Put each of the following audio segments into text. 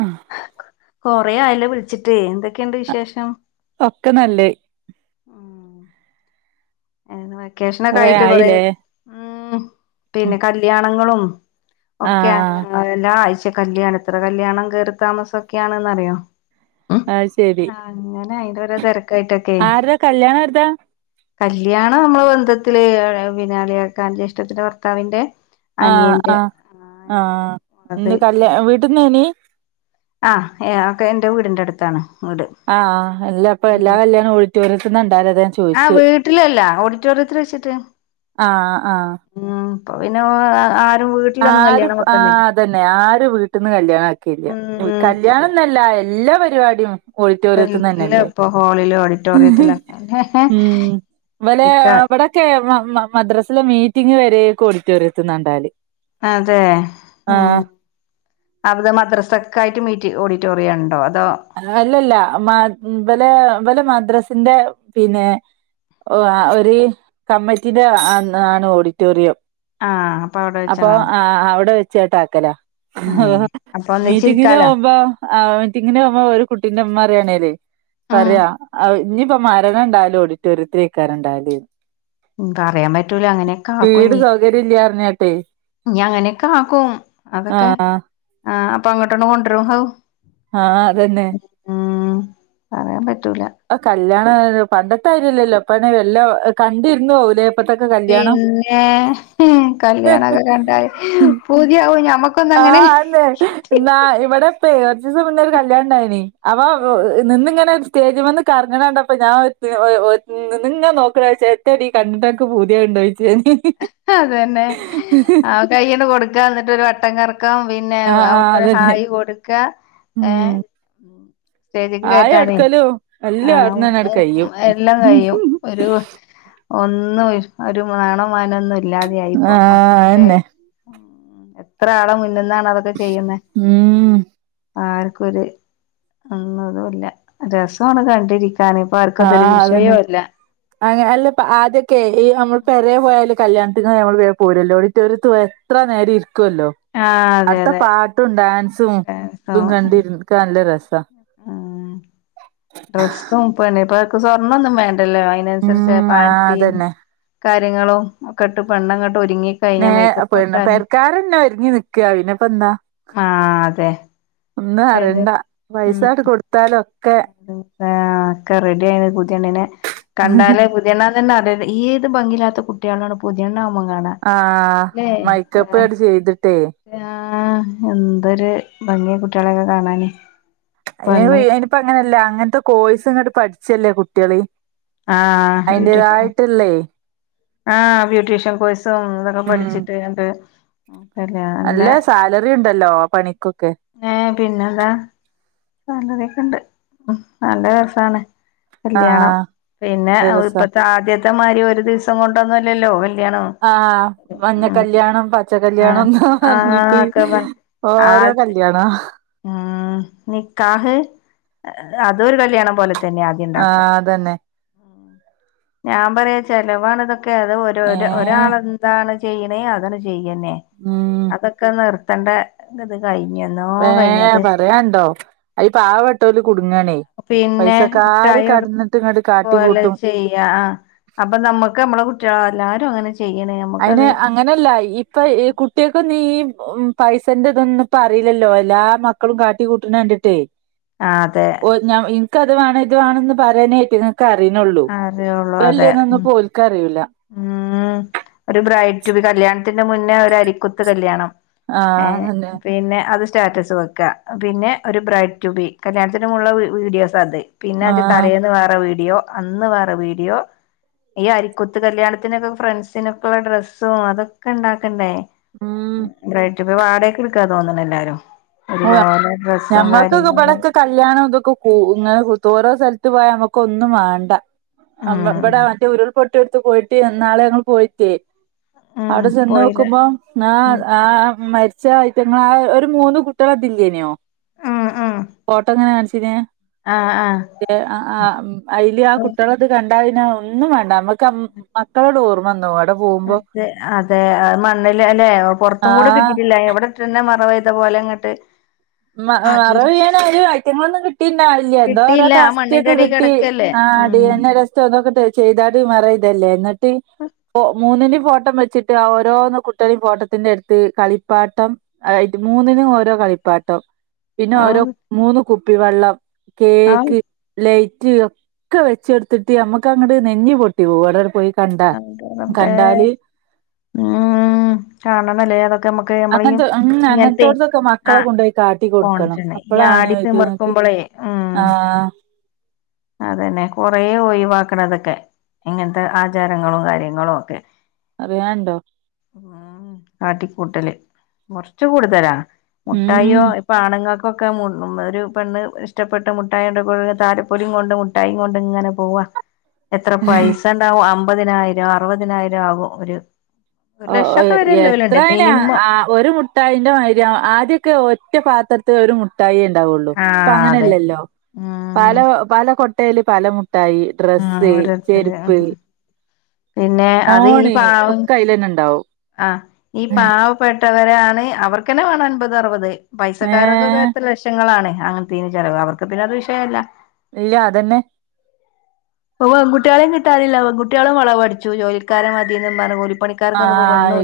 ആ കൊറെ ആയല്ലോ വിളിച്ചിട്ട് എന്തൊക്കെ ഇണ്ട് വിശേഷം ഒക്കെ നല്ലേ ഉം ഏഹ് വെക്കേഷനൊക്കെ കൊറേ ആയിട്ട് കുറേ ആയില്ലേ ഉ പിന്നെ കല്യാണങ്ങളും ഓക്കെ ആഹ് എല്ലാ ആഴ് പിന്നെ കല്യാണം എത്ര കല്യാണം കയറി താമസം ഒക്കെയാണന്ന്റിയോ ആ ശരി പിന്നെ അയ്ന്റ ഒരു തെരക്ക് ആരുടെ കല്യാണം ആരതാ? കല്യാണം നമ്മളെ ബന്ധത്തില് പിന്നെ അളിയാക്കാന്റെ ജ്യേഷ്ഠത്തിന്റെ ഭർത്താവിന്റെ ആഹ് അനിയന്റെ ആഹ ആഹ് അനിയന്റെ ആഹ അത് ന്റെ കല്യ പിന്നെ വീട്ടിന്ന് നീ ആഹ് ഏ ഒക്കെ എന്റെ വീടിന്റെ അടുത്താണ് വീട് അപ്പൊ എല്ലാ പിന്നെ കല്യാണം ഓഡിറ്റോറിയത്തിന്നാ ഇണ്ടാവല് അതാ ഞാൻ ആഹ് ചോദിച്ചത് വീട്ടിലല്ല ഓഡിറ്റോറിയത്തിൽ വെച്ചിട്ട് ആ ആ അപ്പൊ പിന്നെ വീട്ടിലൊന്നും ആരും കല്യാണം ആ വെക്കുന്നില്ല അതന്നെ ആരും വീട്ടിൽന്ന് കല്യാണം ആക്കലില്ല ഉം കല്യാണംന്നല്ല എ ല്ലാ പരിപാടിയും അപ്പൊ ഓഡിറ്റോറിയത്തിന്ന് എല്ലാ തന്നെയല്ലേ ഇപ്പൊ ഹോളിലും ആണ് വിക്ടോറിയത്തില ഉം ഇവലെ ഇക്ക ഇവിടൊക്കെ മദ്രസിലെ മീറ്റിംഗ് വരെയൊക്കെ ഓഡിറ്റോറിയത്ത്ന്നാണ്ടാവല് അതെ ഉ അവിടെ മദ്രസക്കായിട്ട് മീറ്റിങ് ഓഡിറ്റോറിയം ഉണ്ടോ അതോ അല്ലല്ല മ ബലെ ബലെ മദ്രസ ഹ് ന്റെ പിന്നെ ഒ ആ ഒരു കമ്മറ്റിടെ ആ ആ ആണ് ഓഡിറ്റോറിയം ആഹ് അപ്പൊ അവിടെ വെച്ചാണോ അപ്പൊഹ് ആ ആ അവിടെ വെച്ചാട്ടാ ക്കലോ ഉം ഹോഹോ അപ്പൊ മീറ്റിങ്ങിന് ഒന്നിച്ചിരിക്കാലോ പോവുമ്പോ അവ - ന്റമ്മോ ഒരുകുട്ടിന്റെമ്മറേണേല് ഉം പറെ ആഹ് ന്പ്പ മരണണ്ടായാലും ഓഡിറ്റോറിയത്തിലയ്കാരം ണ്ടാകാല്ന്ന് ഹ്മ്പറയാം പറ്റൂല അങ്ങനൊക്ക വീട് ആകുംഞ് സൗകര്യം ഇല്ല പറഞ്ഞാട്ടെ ഞ് അങ്ങനാക്ക ആക്കും അതൊക്ക ആഹ് ആ അപ്പം അങ്ങോട്ടൊന്നും കൊണ്ടുരു ഹൗ - ആ അതന്നെ ഉം പറയാം പ അ കല്യാണെ പണ്ടൊ- തരില്ലല്ലോ പണി വല്ലാം കണ്ടിരുന്നോഹുലേ പിന്നെ ഹ്മ് കല്യാണക്ക കണ്ടാല് പൂതി ആകും ഞമ്മക്ക്- ആഹ് അതെ ഇന്നാ ഇവടെ പേർച്ചിസ്മ് മുന്നേരു ഒരു കല്യാണണ്ടായ്നിം അബാം നിന്ന് ങ്ങനെ സ്റ്റേജ്മന്ന് കർങ്ങണണ്ടപ്പ നാ ഒത് ഒയ് ഒ ന്ന്ന്ന് ങ്ങനാ നോക്ണ് എത്തേടി കണ്ട്ട്ടൻക് പൂതി ആക്ണ്ട യ് - അതെന്നെ ആ കയ്യ്ണ്ട് കൊട് ക്ക ന്നട്ടൊരു വട്ടം കർ - ക്കാം പിന്നേം ആഹ് ആഹ് അവ്ഡ്ന്നൊരു അതന്നെ ഹായി കൊടുക്ക- ഹേ ഉം - സ്റ്റേജ്ക്ക് ആയി കയറ്റാനേ എടുക്കലും ആ എല്ലും ഉം അവിട്ന്നന്നെ ആണ്ട് ഉം കയ്യും അഅ എല്ലാം കഴിയും ഒരു- ഒന്നും ശ് ഒരു മാണം മാനൊന്നും ഇല്ലാതെആയിപ്പൊ ആഹ് മക്ക അതെന്നെ - എത്ര ആള മുന്ന് ന്നാ പ്പാ തൊക്കെ ചെയ്യുന്നേ ഉം ആര് - കൊര് ഉം ന്നതൂല്ല രസാണ് കണ്ടിരി- ആഅതന്നെ അ അൻല്ലപ്പ ആദ്യൊക്കെ നമ്മൾ പേരെ പോയാല് കല്യാണത്തിന് നമ്മൾ വേം പോരോല്ലോ ഓടിറ്റൊറിയത്ത് പോയാൽ എത്ര നേരെരി- കൊല്ലോ ആഹ് അതെ അട്ത്ത അതെ പാട്ടും ഡാൻസ് - തും തുംകണ്ടിരിൻക്കാൻ ല്ല രസ് ആഹ് പ്പ സ്വൊർണംന്നും വേ - ണ്ട്ല്ലോ അയിനൻസര്ച്ച് ഉം ആ ഫാൻസിം അതന്നെ കാര്യങ്ങളോക്കട്ട് പെണ്ണും കട്- ന്നെഅ പെണ്ണ് പേര്ക്കാരന്നെ ഒരുങ്ങി നിക്ക പിന്നപ്പന്താ ആഹ് അതെ ഒന്നും അറെണ്ട പൈസാണ്ട് കൊട്ത്താലോ- ഹ്മ് ആ ഒക്ക റെഡി ആയി പുതെണ്ണിനെ കണ്ടാലേ പുതെണ്ണ ന്ന- ത ഏത് ഭംഗിയിത്ത കുട്ടികളാണ് പുതിയ ആഹ മൈക്കപ്പേട് ചെയ്തിട്ടേ ആ എന്തൊരു ഭംഗിയ കുട്ടികളെൊക്കെ കാണാനേ [unintelligible] അങ്ങനെയല്ല അങ്ങനത്തെ കോഴ്സ് ഇങ്ങോട്ട് പഠിച്ചല്ലേ കുട്ടിള് ആഹ് ബ്യൂട്ടീഷ്യൻ അതിന്റെതായിട്ടുള്ള ആഹ് ബ്യൂട്ടീഷ്യൻ കോഴ്സും ഇതൊക്കെ പഠിച്ചിട്ട് അത് [inaudible] നല്ല അല്ലേ സാലറി ഉണ്ടല്ലോ പണിക്കൊക്കെ സാലറി ഒക്കെ ഇണ്ട് നല്ല രസാണ് ആ കല്യാണം പിന്നെ നല്ല രസാ ഇപ്പത്തെ ആദ്യത്തെ മായിരി ഒരു ഒരു ദിവസം കൊണ്ടൊന്നും അല്ലല്ലോ ആഹ് മഞ്ഞ കല്യാണം പച്ച ആഹ് കല്യാണംന്ന് ആഹ് പറഞ്ഞിട്ട് ഒക്കെ പറ ഓരോ ആഹ് കല്യാണാ ഉം നിക്കാഹ് അതൊരു കല്യാണം പോലെ തന്നെ ആദ്യം ഉണ്ടാക്കും ആഹ് അതന്നെ ഞാൻ പറയാ ച്ചലവ് ആണ് ഇതൊ- ക്കെ അത് ഒര് ഒര് ഏഹ് ഒരാൾ എന്താണ് ചെയ്യണേ അതണ് ചെയ് യ്യന്നെ ഉം അതൊക്കെ നിർ ത്തണ്ടെ [unintelligible] കഴിഞ്ഞ് എന്നോ കഴി ഏ പറയാണ്ടോ അയില് പാവപ്പെട്ടോ പിന്നെ മുട്ടായി എടു കടന്നിട്ട് ഇങ്ങട്ട് പോലെ കാട്ടിക്കൂട്ടും ചെയ്യാ ആ അപ്പൊ നമ്മുക്ക് നമ്മള കുട്ടികള എല്ല രു അങ്ങനെ ചെയ്യണേ അയിന് നമ്മുക്കത് അങ്ങനെല്ല ഇപ്പൊ ഈ കുട്ടിയേക്കൊന്നും ഈ പൈസ ൻ്റെ ഇതൊന്നും ഇപ്പം അറീല്ലല്ലോ എല്ലാ മക്കളും കാട്ടി കൂട്ടണ കണ്ടിട്ടേ ആ അതെ ഓ ഞാൻ ഇനക്കത് വേണം ഇത് വേണംന്ന് പറയാനയിറ്റ അറിനൊള്ളൂ അറിയുള്ളൂ അതെ എത്രല്ലിയാന്നൊന്നും ഉം ഒന്നു ഓൽക് അറിയൂല ഉം ഒരു ബ്രൈറ്റു ബി കല്യാൺ ത്തിന്ന് മുന്നേ ഒരു അരിക്കുത്ത് കല്യാണം ഏ ആഹ് അതന്നെ പിന്നെ അത് സ്റ്റാറ്റസ് വെക്കാ പിന്നെ ഒരു ബ്രയിഡ് ടു ബി കല്യാണത്തിനു മുൻപുള്ള വീഡിയോസ് അത് പിന്നെ അതിന്റെ ആഹ് തലേന്ന് വേറെ വീഡിയോ അന്ന് വേറെ വീഡിയോ ഈ അരി കുത്ത് കല്യാണത്തിനൊക്കെ ഫ്രണ്ട്സിനൊക്കെയുള്ള ഡ്രസ്സും അതൊക്കെ ഉണ്ടാക്ക ണ്ടേ ഉം ബ്രയിഡ് റ്റുബി വാടകക്ക് എടുക്കാ തോന്ന്ണ്‌ എല്ലാരും ഓ ഒരുപോലെ ഡ്രസ്സും ഞമ്മൾക്കൊക്കെ കാര്യങ്ങളും ഇബ്ടൊക്കെ കല്യാണം ഇതൊക്കെ കൂ ഇങ്ങനെ ഓരോ സ്ഥലത്ത് ത്ത് പോയാ നമുക്ക് ഒന്നും വേണ്ട ആ ഇവിട ഉം മറ്റേ ഉരുൾപൊട്ടി ഇട്ടോട്ത്ത് പോയിട്ട് എന്നാള് ഞങ്ങള് പോയിട്ടേ ഉം അവിടെ പോയില്ലേ ചെന്നോക്കുമ്പോ നേ ഉം ആ മര് ഇച്ചാ അയ്റ്റങ്ങളെ ആ ഒരു മൂന്ന് കു ട്യോളെതില്ലേയ്ന്യോ ഉം ഉം ഫോട്ടോങ്ങനെ കാണ് ആഹ് ആഹ് [unintelligible] [unintelligible] ആ ആ അയില് ആ അപ്പൊ കുട്ടികളത് കൺ ണ്ട [unintelligible] ഒന്നും വേണ്ട നമ്മക്ക് അം മക്കളെട് ഓർമ്മന്നോവും അതെ അതെ മണ്ണില് അല്ലേ ആ പൊറത്തും കൂടെ കിട്ടീട്ടില്ല എവിടെ ഇട്ടന്നെ മറവ തപോലെ ഇങ്ങട്ട് മ മറവ്യ്യാൻ [unintelligible] ഐറ്റെങ്ങളൊന്നും കിട്ടീണ്ടാവില്യ എന്തോ ഓരോ കിട്ടിയില്ല ആ മണ്ണിന്റെ അസ്ത്യൊക്കെ അടി കിട്ടി കെടക്കല്ലേ ആ ടി ഉം എൻ എ ടെസ്റ്റൊ [unintelligible] ചെയ്താടി മറയ്തല്ലേ എന്നിട്ട് മൂന്നിന് ഫോട്ടം വെച്ചിട്ട് ആ ഓരോന്ന കുട്ട്യളേം ഫോട്ടത്തിന്റെ അടുത്ത് കളിപ്പാട്ടം ത് മൂന്നിനും ഓരോ കളിപ്പാ ട്ടം പിന്നെ ഔ ഓരോ മൂന്ന് കുപ്പി വെള്ളം ഔ കേക്ക് ലൈ [unintelligible] ഒക്കെ വെച്ചെടുത്തിട്ട് നമ്മുക്ക് അങ്ങ്ടൂ നെഞ്ഞി പൊട്ടി പോകും വടടെ പോയി കണ്ടാ എന്ററബ്ബെ കണ്ടാല് ഉം കാണണല്ലേ അതൊക്കെമ്മ അങ്ങനത്തെ [unintelligible] അങ്ങനത്തോടത്തൊക്കെ ആ മക്കളെ കൊണ്ട് പോയി കാട്ടി കൊടുക്കണം കോൺഫിഡ ഈ അപ്പളാണ് ആടി ഇത്ങ്ങക്ക് തിമിർക്കുമ്പോളേ ഉം ആ അതന്നെ കൊറേ ഒഴിവാക്കണതൊക്കെ ഇങ്ങനത്തെ ആ ആചാരങ്ങളും കാര്യങ്ങളുക്കെ അറിയാണ്ടോ ഉം കാട്ടിക്കൂട്ടല് കുറച്ച് കൂടുതലാണ് മുട്ടായിയൊ ഉം ഇപ്പൊ ആണുങ്ങക്ക ഇപ്പൊക്കെ മു ഒരു പെണ്ണ് ഇഷ്ടപ്പെട്ട് മുട്ടായിട്ട് താലപ്പൊലി കൊണ്ട് മുട്ടായിം കൊണ്ട് ഇങ്ങനെ പോവാ എത്ര പൈസ ഉണ്ടാവും അ അമ്പതിനായിരം അറുപതിനായിരം ആകും ഒരു ഒരു ഓ ഓ ലക്ഷമൊക്കെ എത്ര വരെല്ലോലുണ്ട് ന് മിനിമം ആ ഒരു മുട്ടായിന്റെ മാര്യ ആ ദ്യക്കെ ഒറ്റ പാത്ര ൽഒരു മുട്ടായി. ആ ഉണ്ടാവുള്ളുഇപ്പം അതെ അങ്ങനല്ലല്ലോ പല ആഹ് പല കൊ ട്ടേൽ പല ട്ടായി ഡ്രസ്സ് ഓരോരുത്തര് ചെര്പ്പ് ആഹ് പിന്നെ അത് ഈ പാവം ഉണ്ടാവും ആ ഈ പാവപ്പെ ട്ടാ അങ്ങെന്നെന്നു അവർക ന്നെ വേണം അംബദ് ആരുബദ് ഏ പൈസക്കാർക്കെക്കെഎത്ര ലക്ഷങ്ങളാണ് അങ്ങനതീൻ ചെലവാ അവർക്ക് പിന്നെ അത് വിഷയമല്ല ഇല്ല അതന്നെ ഇപ്പം പെൺകുട്ടികളെയും കിട്ടാനില്ല പെൺകുട്ടികളും വളവടിച്ചു ജോലിക്കാരെ മതിന്നുപറഞ്ഞ് കൂലി ആ എ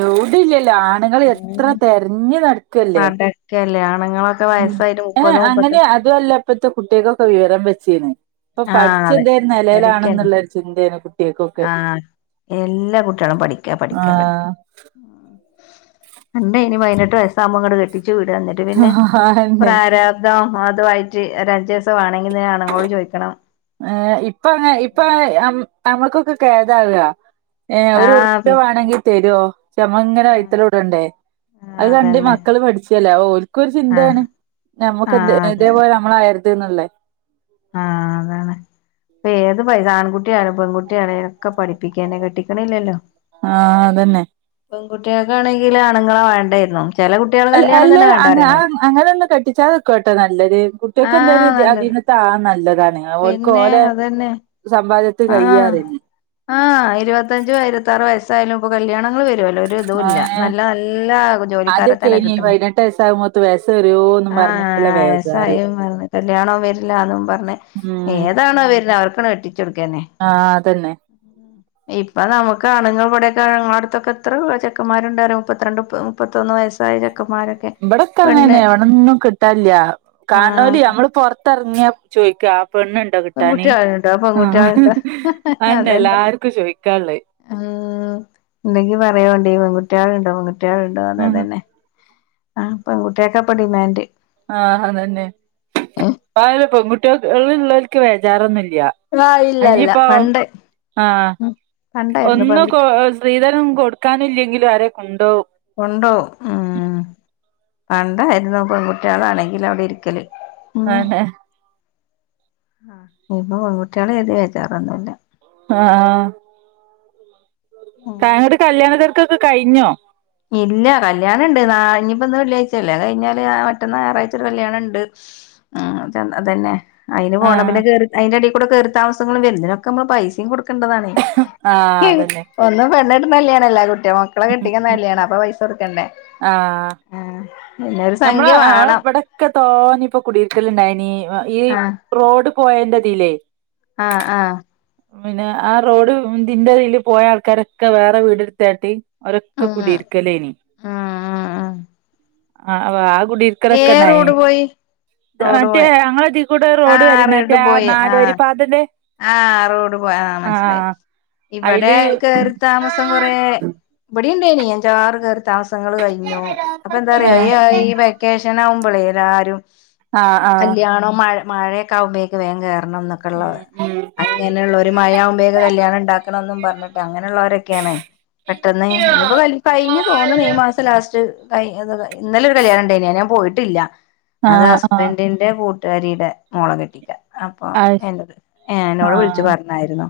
യൗടിയില്ലല്ലോആണുങ്ങൾ എത്ര തെരഞ്ഞ് നടക്കല്ലേ നടക്കല്ലേ ആണുങ്ങളൊക്കെ ഉ വയസ്സായിട്ട് ഏ മുപ്പത് അങ്ങനെ മുപ്പത്തി അതുഅല്ലപ്പത്തെ കുട്ടിയൊക്കൊക്കെ വിവരം വെച്ചീന്ന് ഇപ്പം ആഹ് പഠിച്ച് എന്തേരു നിലയിലാണെന്നുള്ള ഒരു ചിന്തേണ് കുട്ടി ആഎല്ലാ കുട്ടികളും പഠിക്കാ ആ പഠിക്കാ പഠിക്ക പണ്ടേ നി പതിനട്ട് വയസാകുമ്പോ ങ്ങട്ട്കെട്ടി ച്ച്‌ വിടാന്നട്ട് പിന്നെ അതന്നെ പ്രാരാബ്ദ യിട്ട് ഒരഞ്ചൈസമാണെങ്കി തന്നെ ആണുങ്ങളോട് ചോദിക്കണം ഏ ഇപ്പ അങ്ങ ഇപ്പ നമ്മുക്കൊക്കെ കേതാവാ ഏ ഒരു ആഹ് ഉറുപ്പ പി വേണമെങ്കിൽ തരോ മ്മളിങ്ങനെ വഴ്ത്തോല ആഹ് കൂടണ്ടേ അത് കണ്ട് അതന്നെ മക്കള് പഠിച്ചല്ലേ ആഒല് ക്കും ഒരു ആഹ് ചിന്തയാണ് നമ്മക്ക്എന്തേ ആഹ് ഇതേപോലെ നമ്മള ആക ര്ത്ന്നല്ലേ ആ അതാണ് പ്പേ ഏത് പൈ ആൺകുട്ടി യാലും പെൺകുട്ടിയ ആണേലുംഒക്കെ പഠിപ്പിക്കാന്നെ കെട്ടിക്കണില്ലല്ലോ ആാാ അദെന്നെ പെൺകട്ടികൾക്കാണെങ്കിൽ ആണുങ്ങളോ വേണ്ടേറ്ന്നു അല്ല അല്ല അ അങ്ങനെ ഒന്നും കെട്ടിച്ചാതക്കാട്ടോ നല്ലത് ആഹ് കുട്ടികൊഎന്തങ്കിലും നല്ലത് അധീനത്താ ആക്ക നല്ലത് താണ്അ ഓൽക്ക് ഓല സമ്പാദ്യ ആ ആ ഇരുപത്തഞ്ചു ഇരുപത്താറു വയസ്സായാലും ഇപ്പം കല്യാണങ്ങൾ വരുല്ലോ ഒരിതുല്ല ഏഹ് നല്ല നല്ല ജോലിക്കാരെ ആദ്യൊക്കെ തന്നെ ഇനി കിട്ടണെ പതിനെട്ട് വയസ്സാകുമ്പോത്ത് വയസ്സ് വരുവോന്നും പറഞ്ഞിട്ടുള്ള ആഹ് ബേജാറ് [unintelligible] കല്യണോ വരില്ലഅതുപറഞ്ഞു ഉം ഏതാണോവരാണെ അവർക്ക് [unintelligible] ട്ടിച്ചു കൊടുക്കാന്നേ ആഹ് അതന്നെ ഇപ്പൊ നമക്ക് ആണുങ്ങൾ ഇവിടെയോക്കെ ഞങ്ങള അടുത്തൊക്കെ എത്രയോ ചെക്കന്മാരുണ്ടായിരുന്നു മുപ്പത്തിരണ്ട് മുപ്പത്തൊന്ന് വയസ്സായ. ചെക്കന്മാരൊക്കെ ഇവിടൊക്കെ പെണ്ണ് ഇങ്ങനെന്നെ എവിടൊന്നു കിട്ടാനില്ല കാണലോര് ആഹ് നമ്മള് പുറത്തിറങ്ങിയാ ചോയ്ക്കാ. പെൺകുട്ടി കളുണ്ടോ പെൺകുട്ടി ക ളുണ്ടോ അതന്നെ എല്ലാർക്കും ചോദിക്കാനുള്ളേ ഉം ഉണ്ടെങ്കി പറയോണ്ടി പെൺകു കുട്ടികളുണ്ടോ പെൺകുട്ടി ട്ടിളുണ്ടോ ഇദെന്നെ ആഹ് ആഹ് അതന്നെ ഇപ്പോ ആയിന്ന് പെ ൺുട്ടികൾഉള്ളടു നിക്ക് വേചാറൊന്നുമില്ല ആഹ് ഇല്ലല്ല ല്ല്യാഇനിയിപ്പോ പണ്ട് ആഹ് ഉം പണ്ടായിരുന്നു ഒന്നും പെൺകുട്ടി സ്ത്രീധനം കൊടുക്കാനില്ലെങ്കിലും ആരെയും കൊണ്ടോവും. ഉണ്ടോ ഉം പണ്ടായിരുന്നു പെൺകുട്ടികളാണെങ്കിൽ അവിടെ ഇരിക്കല്. ആഹ് ആ ഇപ്പ പെൺകുട്ടികളാ കരുതി വെച്ചാറൊന്നുമില്ല. ആഹ് തങ്ങടെ കല്യാണ തിര ക്കോക്കെ കഴിഞ്ഞോ. ഇല്ല കല്യാണം ഇണ്ട് ഇനിപ്പോ ഇന്ന് വെള്ളിയാഴ്ചയാല്ലേ അത് കഴിഞ്ഞാല് മറ്റന്നാ ഞായറാഴ്ച ഒരു കല്യാണ ഉണ്ട് ഉം അന്നാ തന്നെ അയിന് പോണം ആഹ് പിന്നെകേറി അതിന്റെ യേടേൽ. ക്കൂടെ കേറീതാമസങ്ങളും വര്നത്. ഒക്കെ നമ്മള് പൈസിം കൊട് ക്കണ്ടതാണെ ആഹ് ഏഹ് അതന്നെ ഒന്നു പെണ്ണ് എടു [unintelligible] [unintelligible] മക്കളെ കെട്ടിക്കുന്ന കല്യാ പൈസ കൊടുക്കെണ്ടേ ആഹ് പിന്നൊരു നമ്മളെ സംഖ്യ ആ വേണം വെടൊക്കെ തോനി ഇപ്പൊ കുടിര്ക്കല്ണ്ടായ്നി ഈ ആഹ് റോഡ് പോയേൻ്റതിലേ ആഹ് ആഹ് പിന്നെ ആ റോഡ് തിന്റെ തില് പോയ ആൾക്കാരൊക്കെ വേറെ വീട് ഇട്‌ത്താട്ടി ഓലൊക്കെ ഉം കുടിര്ക്കലേനി ഉം ആഹ് വാ അ് ഏ കുഡിര്ക്കലൊക്കെണ്ടായ്നി. റോഡ് പോയി ത് റോഡ് മറ്റേ പോയ ഞങ്ങളെ [unintelligible] കൂടെ റോഡ് ആഹ് വര്ന് മറ്റേ നാല് വരിപ്പാതന്റെ ആ റോഡ് പോയ മനസിലായി ഇവിടെ അയില് കേറി താമസം കൊറേ വടിണ്ടായിനി അഞ്ചാറ് താമസങ്ങൾ കഴിഞ്ഞു അപ്പൊ എന്താറിയോ ഈ വെക്കേഷൻ ആവുമ്പളെ എല്ലാരും ആ ആ ആ കല്യാണം മഴ മഴക്കാവുബോയേക് വേ കേറണം [unintelligible] ഉം എന്നൊക്കെള്ളത് ഉം അങ്ങനെയുള്ള ഒരു മഴമ്പോയേക്ക്‌ കല്യാണം ഉണ്ടാക്കണന്നും പറഞ്ഞിട്ട് അങ്ങനെയുള്ളവരൊക്കെയാണ് പെട്ടെന്ന് ഇനിപ്പോ കഴിഞ്ഞു തോന്നണ് ഈ മാസം ലാസ്റ്റ് അയ് ഇന്നലെ ഒരു കല്യാണണ്ടായിനി അത് ഞാൻ പോയിട്ടില്ല ആ അത് ആ ഹസ്ബന്റിന്റെ കൂ കൂട്ടുകാരിയുടെ മോളെകെട്ടിക്കാ അപ വേണ്ടത് ഏ അന്നോട് വിളിച്ചു പറഞ്ഞായിരുന്നോ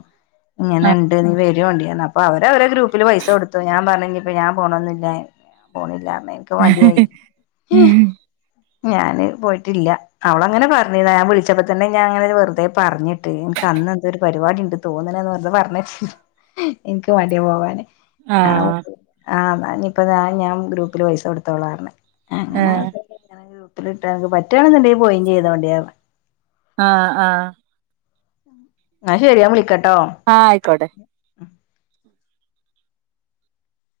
ആ എങ്ങനെണ്ട് [unintelligible] അവര് അവരെ ഗ്രൂപ്പിൽ പൈസ കൊടുത്തു ഞാൻ പറഞ് ഞാൻ പോണോന്നുല്ല പോണില്ല ആ ഞാന് പോയിട്ടില്ല അവലങ്ങനെ പറഞ്ഞിനി ഞാൻ വിളിച്ചപ്പോ തന്നെ ഞാൻ അങ്ങനെ വെറുതെ പറഞ്ഞി തേനിക്ക് അന്ന് എന്തോ ഒരു പരിപാടി തോന്ന്ണ് വേർതെ പറഞ്ഞ എനിക്ക് മഡിയാ പോകാൻ ആ ആ ഇന്നാ ഞാൻ ഞാൻ ഗ്രൂപ്പില് പൈസ കൊടുത്തോളാന്നറഞ്ഞ് എങ്ങനെ ഏഹ് [unintelligible] പറ്റുണെന്ന്ണ്ടങ്കി പോയിം ചെയ്തോണ്ടിന് ആ ആ ഇന്നാ ശരി ഞാവിളിക്ക ആ ആയിക്കോട്ടെ